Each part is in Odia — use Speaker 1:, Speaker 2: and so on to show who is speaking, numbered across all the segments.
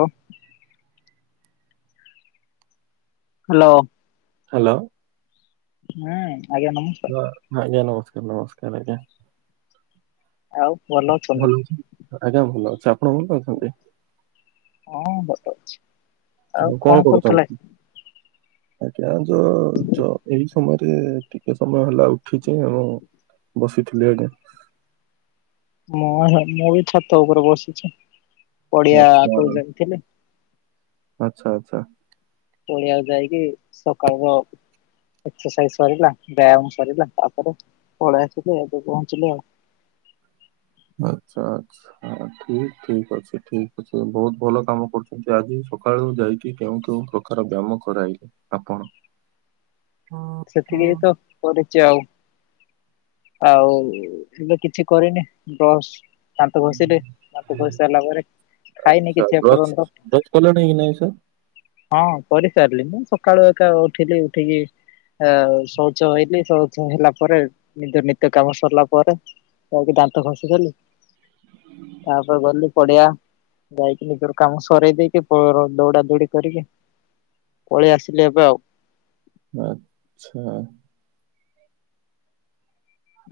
Speaker 1: ହଁ। ହ୍ୟାଲୋ।
Speaker 2: ହ୍ୟାଲୋ।
Speaker 1: ହୁଁ। ଆଜ୍ଞା ନମସ୍କାର
Speaker 2: ହଁ ଆଜ୍ଞା ନମସ୍କାର ନମସ୍କାର ଆଜ୍ଞା।
Speaker 1: ଆଉ ଭଲ ଅଛନ୍ତି?
Speaker 2: ଭଲ ଅଛି ଆଜ୍ଞା ଭଲ ଅଛି। ଆପଣ କେମିତି ଅଛନ୍ତି?
Speaker 1: ଆଛା।
Speaker 2: ଆଉ କଣ କରୁଛନ୍ତି? ଆଜ୍ଞା ଯୋ ଯ ଏଇ ସମୟରେ ଟିକେ ସମୟ ହେଲା ଉଠିଚେ ଏବଂ ବସିଥିଲି ଆଜ୍ଞା।
Speaker 1: ମୁଁ ମୁଁ ବି ଛାତ ଉପରେ ବସିଛି। ପଡିଆ
Speaker 2: ଆଚ୍ଛା
Speaker 1: ଆକୁ ଯାଇଥିଲେ।
Speaker 2: ଆଛା ଆଛା।
Speaker 1: ପଡିଆକୁ ଯାଇକି ସକାଳ ର ଏକ୍ସରସାଇଜ ସରିଲା ବ୍ୟାୟାମ ସରିଲା ତାପରେ ପଳେଇ ଆସିଲି ଏବେ ପହଞ୍ଚିଲି ଆଉ। [unintelligible] [inaudible]
Speaker 2: ଆଚ୍ଛା ଆଚ୍ଛା ଠିକ ଠିକ ଅଛି ଠିକ ଅଛି ବହୁତ ଭଲ କାମ କରୁଛନ୍ତି ଆଜି ସକାଳୁ ଯାଇକି କେଉଁ କେଉଁ ପ୍ରକାର ବ୍ୟାୟାମ କରାଇଲେ ଆପଣ?
Speaker 1: ସେତିକି ତ କରିଛି ଆଉ। ଆଉ ଏବେ କିଛି କରିନି ବ୍ରସ୍ ଦାନ୍ତ ଘଷିଲେ ଦାନ୍ତ ଘଷି ସାରିଲା ପରେ ଖାଇନି
Speaker 2: ଆଛା
Speaker 1: କିଛି
Speaker 2: ବ୍ରଶ
Speaker 1: ଏପର୍ଯ୍ୟନ୍ତ
Speaker 2: ବ୍ରଶ କଲେଣି କି ନା ସାର୍?
Speaker 1: ହଁ କରିସାରିଲି ମୁଁ ସକାଳୁ ଏକା ଉଠିଲି ଉଠିକି ଆ ଶୌଚ ହେଇଲି ଶୌଚ ହେଲା ପରେ ନିଜ ନିତ୍ୟ କାମ ସରିଲା ପରେ ଯାଇକି ଦାନ୍ତ ଘଷିଦେଲି ତାପରେ ଗଲୁ ପଡିଆ ଯାଇକି ନିଜର କାମ ସରେଇ ଦେଇକି ପର ଦୌଡା ଦୌଡି କରିକି ପଳେଇ ଆସିଲି ଏବେ ଆଉ।
Speaker 2: ଆଛା।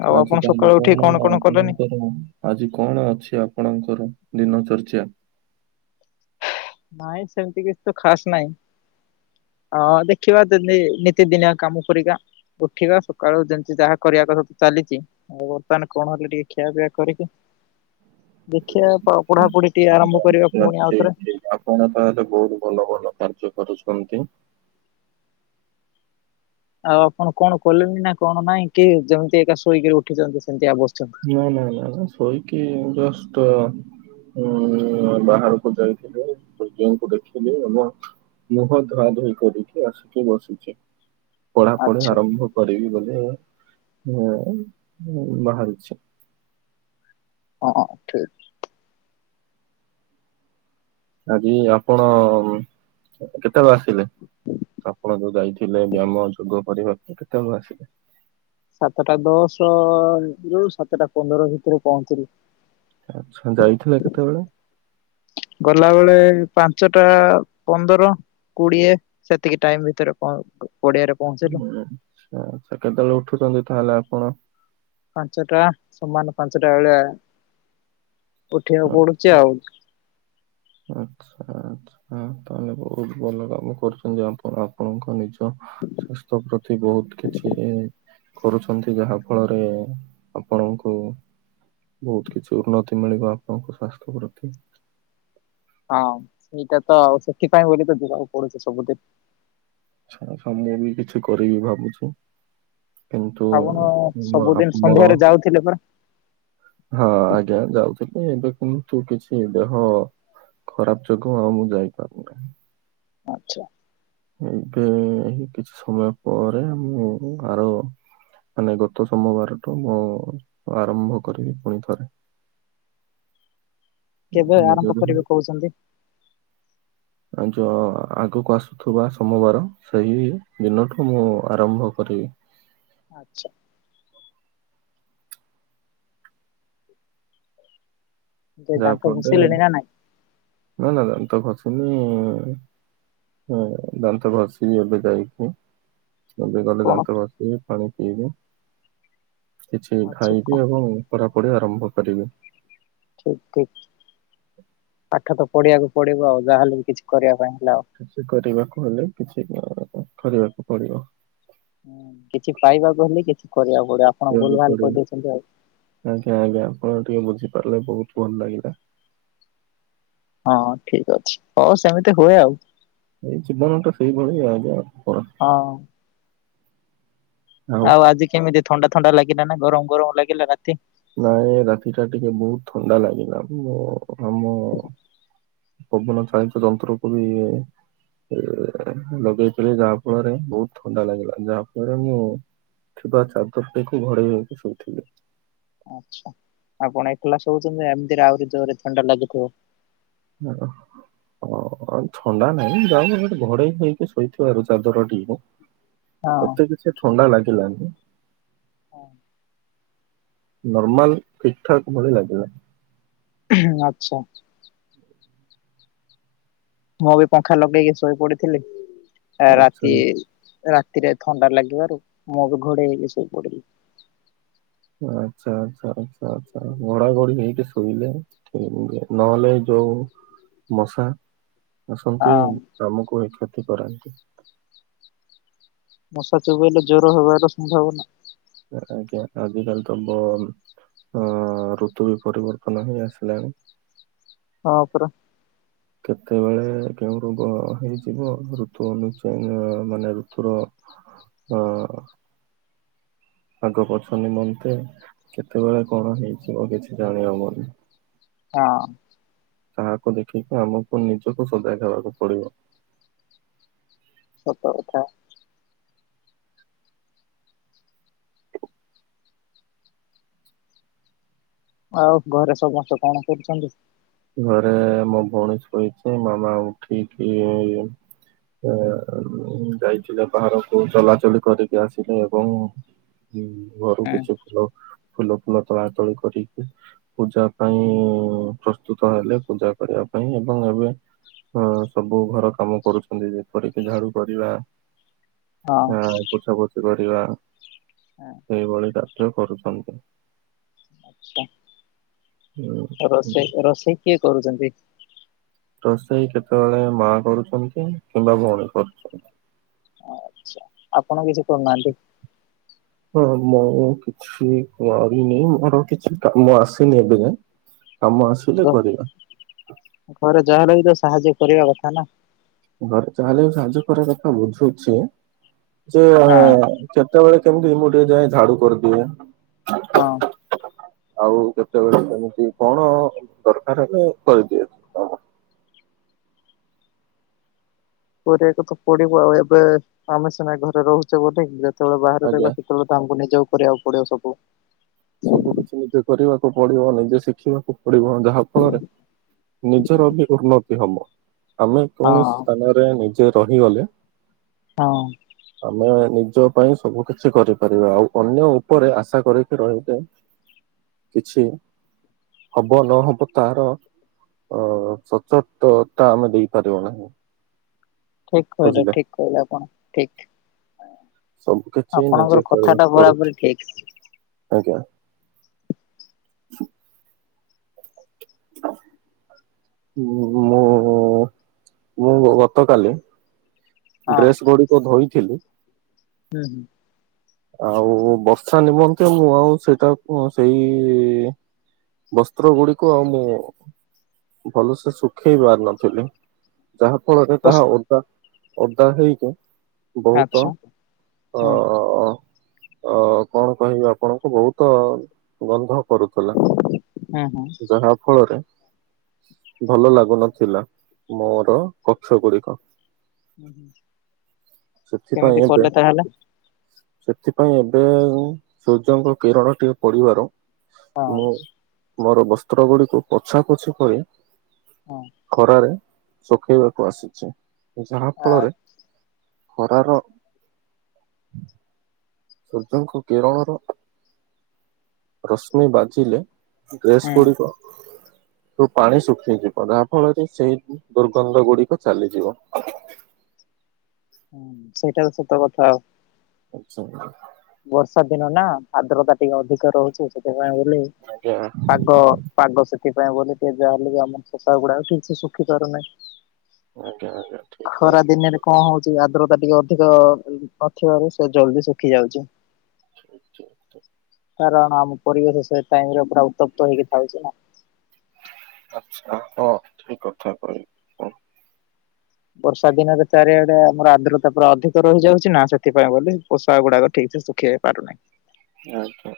Speaker 1: ଆଉ
Speaker 2: ଆଜି
Speaker 1: ଆପଣ
Speaker 2: ତାହେଲେ
Speaker 1: ସକାଳୁ
Speaker 2: କଣ
Speaker 1: ଉଠି
Speaker 2: ହେଲା ମ
Speaker 1: କଲେନି?
Speaker 2: ଆପଣଙ୍କର ଆଜି କଣ ଅଛି ଆପଣଙ୍କର? ଦିନ ର୍ଚଚ୍ଚା।
Speaker 1: ନାଇଁ ସେମିତି କିଛି ତ ଖାସ୍ ନାଇଁ। ହଁ ଦେଖିବା ଦେ ନେ ନିତି ଦିନିଆ କାମ କରିବା। ଉଠିବା ସକାଳୁ ଯେମିତି ଯାହା କରିବା କଥା ତ ଚାଲିଛି ଆଉ ବର୍ତ୍ତମାନ କଣ ହେଲେ ଟିକେ ଖିଆପିଆ କରିକି ଦେଖିବା ପଢା ପଢି ଟିକେ ଆରମ୍ଭ କରିବା ପୁଣି ଆଉ ଥରେ।
Speaker 2: କଣ ତାହେଲେ ବହୁତ ଭଲ ଭଲ କାର୍ଯ୍ୟ କରୁଛନ୍ତି।
Speaker 1: ଆଉ ଆପଣ କଣ କଲେଣି ନା କଣ ନାଇଁ କି ଯେମିତି ଏକା ଶୋଇକିରି ଉଠିଛନ୍ତି ସେମିତି ଅବସ୍
Speaker 2: ନା ନା ନା ନା ସୋଇକି ଜଷ୍ଟ୍ ହଁ ବାହାରକୁ ଯାଇଥିଲି ସୂର୍ଯ୍ୟ ଙ୍କୁ ଦେଖିଲି ଅନ୍ୟ ମୁହଁ ଧୁଆ ଧୋଇ କରିକି ଆସିକି ବସିଛି। ପଢା ପଢି
Speaker 1: ଆଚ୍ଛା
Speaker 2: ଆରମ୍ଭ କରିବି ବୋଲି ଏ ମୁ ବାହାରୁ ଛି।
Speaker 1: ହଁ ଠିକ୍।
Speaker 2: ଆଜି ଆପଣ କେତେବେଳେ ଆସିଲେ? ଆପଣ ଯୋଉ ଯାଇଥିଲେ ବ୍ୟାୟାମ ଯୋଗ କରିବାକୁ କେତେବେଳେ ଆସିଲେ?
Speaker 1: ସାତଟା ଦଶରୁ ସାତଟା ପନ୍ଦର ଭିତରେ ପହଞ୍ଚିଲି।
Speaker 2: ଆଚ୍ଛା ଯାଇଥିଲେ କେତେବେଳେ?
Speaker 1: ଗଲାବେଳେ ପାଞ୍ଚେଟା ପନ୍ଦର କୋଡିଏ ସେତିକି ଟାଇମ୍ ଭିତେରେ କଣ କ
Speaker 2: ହୁଁ ଆଛା ଆଛା କେତେବେଳେ ଉଠୁଛନ୍ତି ତାହେଲେ ଆପଣ?
Speaker 1: ପାଞ୍ଚଟା ସମାନେ ପାଞ୍ଚେଟା ବେଳେ ଆ ଉଠିବାକୁ ପଡୁଛି ଆଉ।
Speaker 2: ଆଛା ଆଛା ତାହେଲେ ବହୁତ ଭଲ କାମ କରୁଛନ୍ତି ଆପଣ ଆପଣଙ୍କ ନିଜ ସ୍ୱାସ୍ଥ୍ୟ ପ୍ରତି ବହୁତ କିଛି କରୁଛନ୍ତି ଯାହା ଫଳରେ ଆପଣଙ୍କୁ ବହୁତ କିଛି ଉନ୍ନତି ମିଳିବ ଆପଣଙ୍କ ସ୍ୱାସ୍ଥ୍ୟ ପ୍ରତି।
Speaker 1: ହଁ ସେଇଟା ତ ଆଉ ସେଥିପାଇଁ ବୋଲି ତ ଯିବାକୁ ପଡୁଛି ସବୁଦିନ।
Speaker 2: ହଁ ସୋ ମୁଁ ବି କିଛି କରିବି ଭାବୁଛି। କିନ୍ତୁ
Speaker 1: ଆପଣ
Speaker 2: ମୋର ଆ
Speaker 1: ସବୁଦିନ
Speaker 2: ମୋର
Speaker 1: ସନ୍ଧ୍ୟାରେ ଯାଉଥିଲେ ପରା
Speaker 2: ହଁ ଆଜ୍ଞା ଯାଉଥିଲି ଏବେ କିନ୍ତୁ କିଛି ଦେହ ଖରାପ ଯୋଗୁଁ ଆଉ ମୁଁ ଯାଇପାରୁ ନାହିଁ।
Speaker 1: ଆଚ୍ଛା।
Speaker 2: ଏବେ ଏଇ କିଛି ସମୟ ପରେ ମୁଁ ଆର ମାନେ ଗତ ସୋମବାରଠୁ ମୁଁ ଆରମ୍ଭ କରିବି ପୁଣି ଥରେ।
Speaker 1: କେବେ
Speaker 2: ନିଜ
Speaker 1: ଆରମ୍ଭ
Speaker 2: ଦେହ
Speaker 1: କରିବେ କହୁଛନ୍ତି?
Speaker 2: ଆ ଯୋ ଆଗକୁ ଆସୁଥିବା ସୋମବାର ସେହି ଦିନଠୁ ମୁଁ ଆରମ୍ଭ କରି
Speaker 1: ଆଚ୍ଛା। ଯେ
Speaker 2: ଯା
Speaker 1: ଦାନ୍ତ
Speaker 2: ଫଳରେ
Speaker 1: ଘଷିଲେଣି ନା ନାଇଁ
Speaker 2: ନାଁ ନାଁ ଦମ୍ଭ ଅଛି। ଉଁ ହୁଁ ଦାନ୍ତ ଘଷିଲି ଏବେ ଯାଇକି। ଏବେ ଗଲେ
Speaker 1: କଣ
Speaker 2: ଦାନ୍ତ ଘଷିକି ପାଣି ପିଇବି। କିଛି
Speaker 1: ଅଛି କଣ
Speaker 2: ଖାଇବି ଏବଂ ପଢ଼ା ପଢ଼ି ଆରମ୍ଭ କରିବି।
Speaker 1: ଠିକ୍ ଠିକ୍ ପାଠ ତ ପଢିବାକୁ ପଡିବ ଆଉ ଯାହା ହେଲେ ବି କିଛି କରିବା ପାଇଁ। ହେଲା ଆଉ।
Speaker 2: କିଛି କରିବାକୁ ହେଲେ କିଛି ଅ କରିବାକୁ ପଡିବ।
Speaker 1: ଉଁ କିଛି ପାଇବାକୁ ହେଲେ କିଛି କରିବାକୁ ପଡିବ ଆପଣ
Speaker 2: କରିବାକୁ
Speaker 1: ଭୁଲ୍ ଭାଲ୍
Speaker 2: ପଡିବ।
Speaker 1: କହି ଦେଉଛନ୍ତି ଆଉ।
Speaker 2: ଆଜ୍ଞା ଆଜ୍ଞା ଆପଣ ଟିକେ ବୁଝିପାରିଲେ ବହୁତ୍ ଭଲ ଲାଗିଲା।
Speaker 1: ହଁ ଠିକ୍ ଅଛି ହଉ ସେମିତି ହୁଏ ଆଉ।
Speaker 2: ଏଇ ଜୀବନଟା ସେଇଭଳି ଆଜ୍ଞା। ପରା।
Speaker 1: ହଁ। ଆଉ ଆଜି କେମିତି ଥଣ୍ଡା, ଥଣ୍ଡା ଲାଗିଲା ନା ଗରମ ଗରମ ଲାଗିଲା ରାତି?
Speaker 2: ନାଇଁ ରାତିଟା ଟିକେ ବହୁତ୍ ଥଣ୍ଡା ଲାଗିଲା ମୋ ଆମ ପବନ ଚାଳିତ ଯନ୍ତ୍ରକୁ ବି ଇଏ ଲଗେଇଥିଲେ ଯାହା ଫଳରେ ବହୁତ ଥଣ୍ଡା ଲାଗିଲା, ଯାହା ଫଳରେ ମୁଁ ଥିବା ଚାଦରଟିକୁ ଘୋଡେଇ ହୋଇକି ଶୋଇଥିଲି।
Speaker 1: ଆଚ୍ଛା ଆପଣ ଏକଲା ଶୋଉଛନ୍ତି, ଏମିତିରେ ଆହୁରି ଜୋରରେ ଥଣ୍ଡା ଲାଗୁଥିବ।
Speaker 2: ହଁ। ହଁ ଥଣ୍ଡା ନାହିଁ ଜଷ୍ଟ ମୁଁ ଗୋଟେ ଘୋଡେଇ ହେଇକି, ଶୋଇଥିବାରୁ ଚାଦର ଟି
Speaker 1: ହଁ।
Speaker 2: ଏତେ କିଛି ଥଣ୍ଡା ଲାଗିଲାନି
Speaker 1: ହଁ।
Speaker 2: ନର୍ମାଲ ଠିକ୍ ଠାକ୍ ଭଳି ଲାଗିଲା।
Speaker 1: ଆଚ୍ଛା। ମୁଁ ବି ପଙ୍ଖା ଲଗେଇକି ଶୋଇ ପଡିଥିଲି। ଆ
Speaker 2: ଆଚ୍ଛା
Speaker 1: ରାତି ରାତିରେ ଥଣ୍ଡା ଲାଗିବାରୁ ମୁହଁକୁ, ଘୋଡେଇ ହେଇକି ଶୋଇ ପଡିଲି
Speaker 2: ଆଚ୍ଛା, ଆଚ୍ଛା, ଆଚ୍ଛା, ଆଚ୍ଛା ଘୋଡାଘୋଡ଼ି ହେଇକି ଶୋଇଲେ ଠିକ୍ ନହଲେ ଏ ଯୋ ଯୋଉ ମଶା ଆସନ୍ତି
Speaker 1: ହଁ
Speaker 2: ଆମକୁ ଏହି କ୍ଷତି କରାନ୍ତି।
Speaker 1: ମଶା ଚୋବେଇଲେ ଜ୍ୱର ହେବାର ସମ୍ଭାବନା
Speaker 2: ଆଜ୍ଞା ଆଜିିକାଲି ତ ବ ଅ ଋତୁ ବି ପରିବର୍ତ୍ତନ ହେଇ ଆସିଲାଣି।
Speaker 1: ହଁ ପରା।
Speaker 2: କେତେବେଳେ କେଉଁ ରୋଗ ହେଇଯିବ ଋତୁ ଅନୁଯାୟୀ ଅ ମାନେ ଋତୁର ଅ ଆଗପଛ ନିମନ୍ତେ କେତେବେଳେ କଣ ହେଇଯିବ କିଛି ଜାଣି ହବନି।
Speaker 1: ହାଁ।
Speaker 2: କାହାକୁ ଦେଖିକି ଆମକୁ ନିଜକୁ ସଜାଗ ହେବାକୁ ପଡିବ।
Speaker 1: ସତ କଥା। ଆଉ ଘରେ ସମସ୍ତେ କଣ କରୁଛନ୍ତି?
Speaker 2: ଘରେ ମୋ ଭଉଣୀ ଶୋଇଛି ମାମା ଉଠିକି ଇ ଆ ଯାଇଥିଲେ ବାହାରକୁ ଚଲାଚଲି କରିକି ଆସିଲେ ଏବଂ ହଁ ଘରୁ
Speaker 1: ଏଁ
Speaker 2: କିଛି ଫୁଲ ଫୁଲ ଫୁଲ ତୋଳା ତୋଳି କରିକି ପୂଜା ପାଇଁ ପ୍ରସ୍ତୁତ ହେଲେ ପୂଜା କରିବା ପାଇଁ ଏବଂ ଏବେ ହଁ ସବୁ ଘର କାମ କରୁଛନ୍ତି ଯେପରିକି ଝାଡୁ କରିବା। ହଁ ପୋଛା ପୋଛି କରିବା
Speaker 1: ହଁ
Speaker 2: ସେଇଭଳି ତ କରୁଛନ୍ତି।
Speaker 1: ଆଛା ରୋଷେଇ ରୋଷେଇ କିଏ କରୁଛନ୍ତି?
Speaker 2: ରୋଷେଇ କେତେବେଳେ ମା କରୁଛନ୍ତି କିମ୍ବା ଭଉଣୀ କରୁଛନ୍ତି।
Speaker 1: ଆଚ୍ଛା ଆପଣ କିଛି କରୁନାହାନ୍ତି?
Speaker 2: ହଁ ମୁଁ କିଛି କରିନି ମୋର କିଛି କ ମୁଁ ଆସିନି ଏବେ କାମ ଆସିଲେ କରିବି।
Speaker 1: ଛ ଘରେ ଯହାଲ ବି ତ ସାହାଯ୍ୟ କରିବା କଥା ନା?
Speaker 2: ଘରେ ତାହେଲେ ସାଜ ଖରା କଥା ବୁଝୁଛି। ଯେ
Speaker 1: ହଁ
Speaker 2: କେତେବେଳେ କେମତି ଏଇମଠି ଯଏ ଝାଡୁ କରିଦିଏ
Speaker 1: ହଁ।
Speaker 2: ଆଉ କେତେବେଳେ କେମିତି କଣ ଦରକାର ହେବେ କରିଇଦିଅ
Speaker 1: କରିବାକୁ ତ ପଡିବ ଆଉ ଏବେ ଆମେ ସିନା ଘରେ ରହୁଛେ ବୋଲି ଯେତେବେଳେ ବାହାରେ
Speaker 2: ଆଜ୍ଞା।
Speaker 1: ରହିବ ସେତେବେଳେ ତ ଆମକୁ ନିଜକୁ କରିବାକୁ ପଡିବ ସବୁ।
Speaker 2: ସବୁ କିଛି ନିଜେ କରିବାକୁ ପଡିବ ନିଜେ ଶିଖିବାକୁ ପଡିବ ଯାହା ଫଳରେ ନିଜର ବି ଉନ୍ନତି ହବ। ଆମେ କୌଣସି
Speaker 1: ହଁ
Speaker 2: ସ୍ଥାନରେ ନିଜେ ରହିଗଲେ
Speaker 1: ହଁ।
Speaker 2: ଆମେ ନିଜ ପାଇଁ ସବୁ କିଛି କରିପାରିବା। ଆଉ ଅନ୍ୟ ଉପରେ ଆଶା କରିକି ରହି କିଛି ହବ ନହବ ତାର ଅ ସତର୍କତା ଆମେ ଦେଇପାରିବ ନାହିଁ।
Speaker 1: ଠିକ୍ କହିଲେ
Speaker 2: ବୁଝିଲେ।
Speaker 1: ଠିକ୍ କହିଲେ ଆପଣ ଠିକ୍।
Speaker 2: ସବୁ କିଛି ନିଜେ
Speaker 1: ଆପଣଙ୍କର କଥା
Speaker 2: କରିବାକୁ
Speaker 1: ଟା
Speaker 2: ପଡେ
Speaker 1: ବରାବରି ଠିକ୍।
Speaker 2: ଆଜ୍ଞା [unintelligible] ହୁଁ ମୋ ମୁଁ ଗତକାଲି
Speaker 1: ହଁ
Speaker 2: ଡ୍ରେସ୍ ଗୁଡିକ ଧୋଇଥିଲି।
Speaker 1: ହୁଁ ହୁଁ।
Speaker 2: ଆଉ ବର୍ଷା ନିମନ୍ତେ ମୁଁ ଆଉ ସେଇଟାକୁ ସେଇ ବସ୍ତ୍ର ଗୁଡିକୁ ଆଉ ମୁଁ ଭଲସେ ଶୁଖେଇ ପାରିନଥିଲି। ଯାହା ଫଳରେ ତାହା
Speaker 1: ପସ୍-
Speaker 2: ଓଦା ଓଦା ହେଇକି ବହୁତ
Speaker 1: ଆଚ୍ଛା ହୁଁ
Speaker 2: ଅ ଅ କଣ କହିବି ଆପଣଙ୍କୁ ବହୁତ ଗନ୍ଧ କରୁଥିଲା?
Speaker 1: ହୁଁ ହୁଁ।
Speaker 2: ଯାହା ଫଳରେ ଭଲ ଲାଗୁନଥିଲା। ମୋର କକ୍ଷ ଗୁଡିକ।
Speaker 1: ହୁଁ ହୁଁ
Speaker 2: ସେଥିପାଇଁ
Speaker 1: କେମିତି
Speaker 2: ଏବେ
Speaker 1: କଲେ ତାହେଲେ?
Speaker 2: ସେଥିପାଇଁ ଏବେ ସୂର୍ଯ୍ୟଙ୍କ କିରଣ ଟିକେ ପଡିବାର,
Speaker 1: ହଁ
Speaker 2: ମୁଁ ମୋର ବସ୍ତ୍ର ଗୁଡିକୁ ପୋଛା ପୋଛି କରି
Speaker 1: ହଁ
Speaker 2: ଖରାରେ ଶୁଖେଇବାକୁ ଆସିଚି ଯାହା
Speaker 1: ଆ
Speaker 2: ଫଳରେ ଖରା ର ସୂର୍ଯ୍ୟଙ୍କୁ କିରଣର ରଶ୍ମି ବାଜିଲେ ଡ୍ରେସ୍
Speaker 1: ହୁଁ
Speaker 2: ଗୁଡ଼ିକ ତୁ ପାଣି ଶୁଖିଯିବ ଯାହା ଫଳରେ ସେଇ ଦୁର୍ଗନ୍ଧ ଗୁଡିକ ଚାଲିଯିବ।
Speaker 1: ହଁ ସେଇଟା ସତ କଥା ଆଉ।
Speaker 2: ଆଚ୍ଛା [unintelligible]
Speaker 1: ବର୍ଷା ଦିନ ନା ଆଦ୍ରତା ଟିକେ ଅଧିକ ରହୁଛି, ସେଥିପାଇଁ ବୋଲି
Speaker 2: ଆଜ୍ଞା
Speaker 1: ପାଗ ପାଗ ସେ ସେଇଥି ପାଇଁ ବୋଧେ ଟିକେ ଯାହେଲେ ବି ଆମର ଶୁଖୁଆ ଗୁଡାକ ଠିକ ସେ ଶୁଖି ପାରୁନାହିଁ।
Speaker 2: ଆଜ୍ଞା ଆଜ୍ଞା ଠିକ୍
Speaker 1: ଖରା
Speaker 2: ଜାଣିଲେ।
Speaker 1: ଦିନେରେ କଣ ହଉଛି, ଆଦ୍ରତା ଟିକେ ଅ ଅଧିକ ନଥିବାରୁ ସେ ଜଲ୍ଦି ଶୁଖି ଯାଉଛି।
Speaker 2: [inaudible]
Speaker 1: କାରଣ ଆମ ପରିବେଶ ସେ ଟାଇମ ରେ ପୁରା ଉତ୍ତପ୍ତ ହେଇକି ଥାଉ ଛି ନା।
Speaker 2: ଆଚ୍ଛା ହଁ। ଠିକ୍ କଥା କହିଲେ ହଁ।
Speaker 1: ବର୍ଷା ଦିନରେ ଚାରିଆଡେ ଆମର ଆର୍ଦ୍ରତା ପୁରା ଅଧିକ ରହିଯାଉଛି ନା, ସେଥିପାଇଁ ବୋଲି ପୋଷାକ ଗୁଡା ଠିକ ସେ ପାରୁନାଇଁ।
Speaker 2: ଆଚ୍ଛା,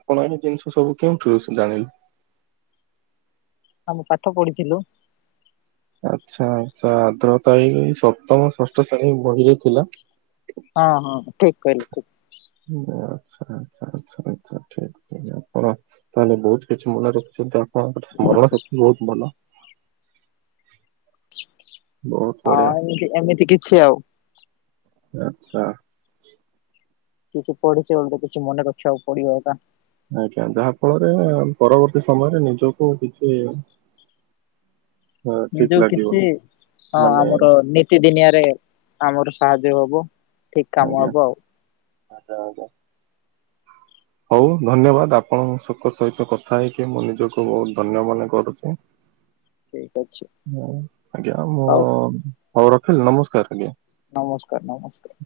Speaker 2: ଆପଣ ଏଇ ଜିନିଷ ସବୁ କେଉଠୁ ବେଶୀ ଜାଣିଲେ?
Speaker 1: ଆମେ ପାଠ ପଢିଥିଲୁ।
Speaker 2: ଆଚ୍ଛା ଆଚ୍ଛା ଆର୍ଦ୍ରତା ଏଇ ସପ୍ତମ ଷଷ୍ଠ ଶ୍ରେଣୀ ବହିରେ ଥିଲା।
Speaker 1: ହଁ ହଁ ଠିକ କହିଲେ ଠିକ।
Speaker 2: ଆଚ୍ଛା ଆଚ୍ଛା ଆଚ୍ଛା ଆଚ୍ଛା ଠିକ ଅଛି ଆଜ୍ଞା ଆପଣ ତାହେଲେ ବହୁତ କିଛି ମନେ ରଖିଛନ୍ତି ଆଉ। ଆପଣଙ୍କର ସ୍ମରଣ ଶକ୍ତି ବହୁତ ଭଲ। ବହୁତ
Speaker 1: ହଁ
Speaker 2: ବଢିଆ।
Speaker 1: ଏମିତି ଏମିତି କିଛି ଆଉ।
Speaker 2: ଆଚ୍ଛା।
Speaker 1: କିଛି ପଢିଛେ ବୋଲି ତ କିଛି ମନେ ରଖିବାକୁ ପଡିବ ନା।
Speaker 2: ଆଜ୍ଞା ଯାହା ଫଳରେ, ପରବର୍ତ୍ତୀ ସମୟରେ ନିଜକୁ କିଛି ଅ, ଠିକ
Speaker 1: ନିଜକୁ
Speaker 2: ଲାଗିବ
Speaker 1: କିଛି ହଁ
Speaker 2: ମାନେ
Speaker 1: ଆମର ନିତି ଦିନିଆରେ ଆମର ସାହାଯ୍ୟ ହବ ଠିକ କାମ ହବ ଆଉ।
Speaker 2: ଆଛା ଆଛା ହଉ ଧନ୍ୟବାଦ, ଆପଣଙ୍କ ସହିତ କଥା ହେଇକି ମୁଁ ନିଜକୁ ବହୁତ ଧନ୍ୟ ମନେ କରୁଛି।
Speaker 1: ଠିକ ଅଛି
Speaker 2: ହଉ। ଆଜ୍ଞା ମୁଁ
Speaker 1: ହଉ
Speaker 2: ହଉ ରଖିଲି ନମସ୍କାର ଆଜ୍ଞା।
Speaker 1: ନମସ୍କାର ନମସ୍କାର।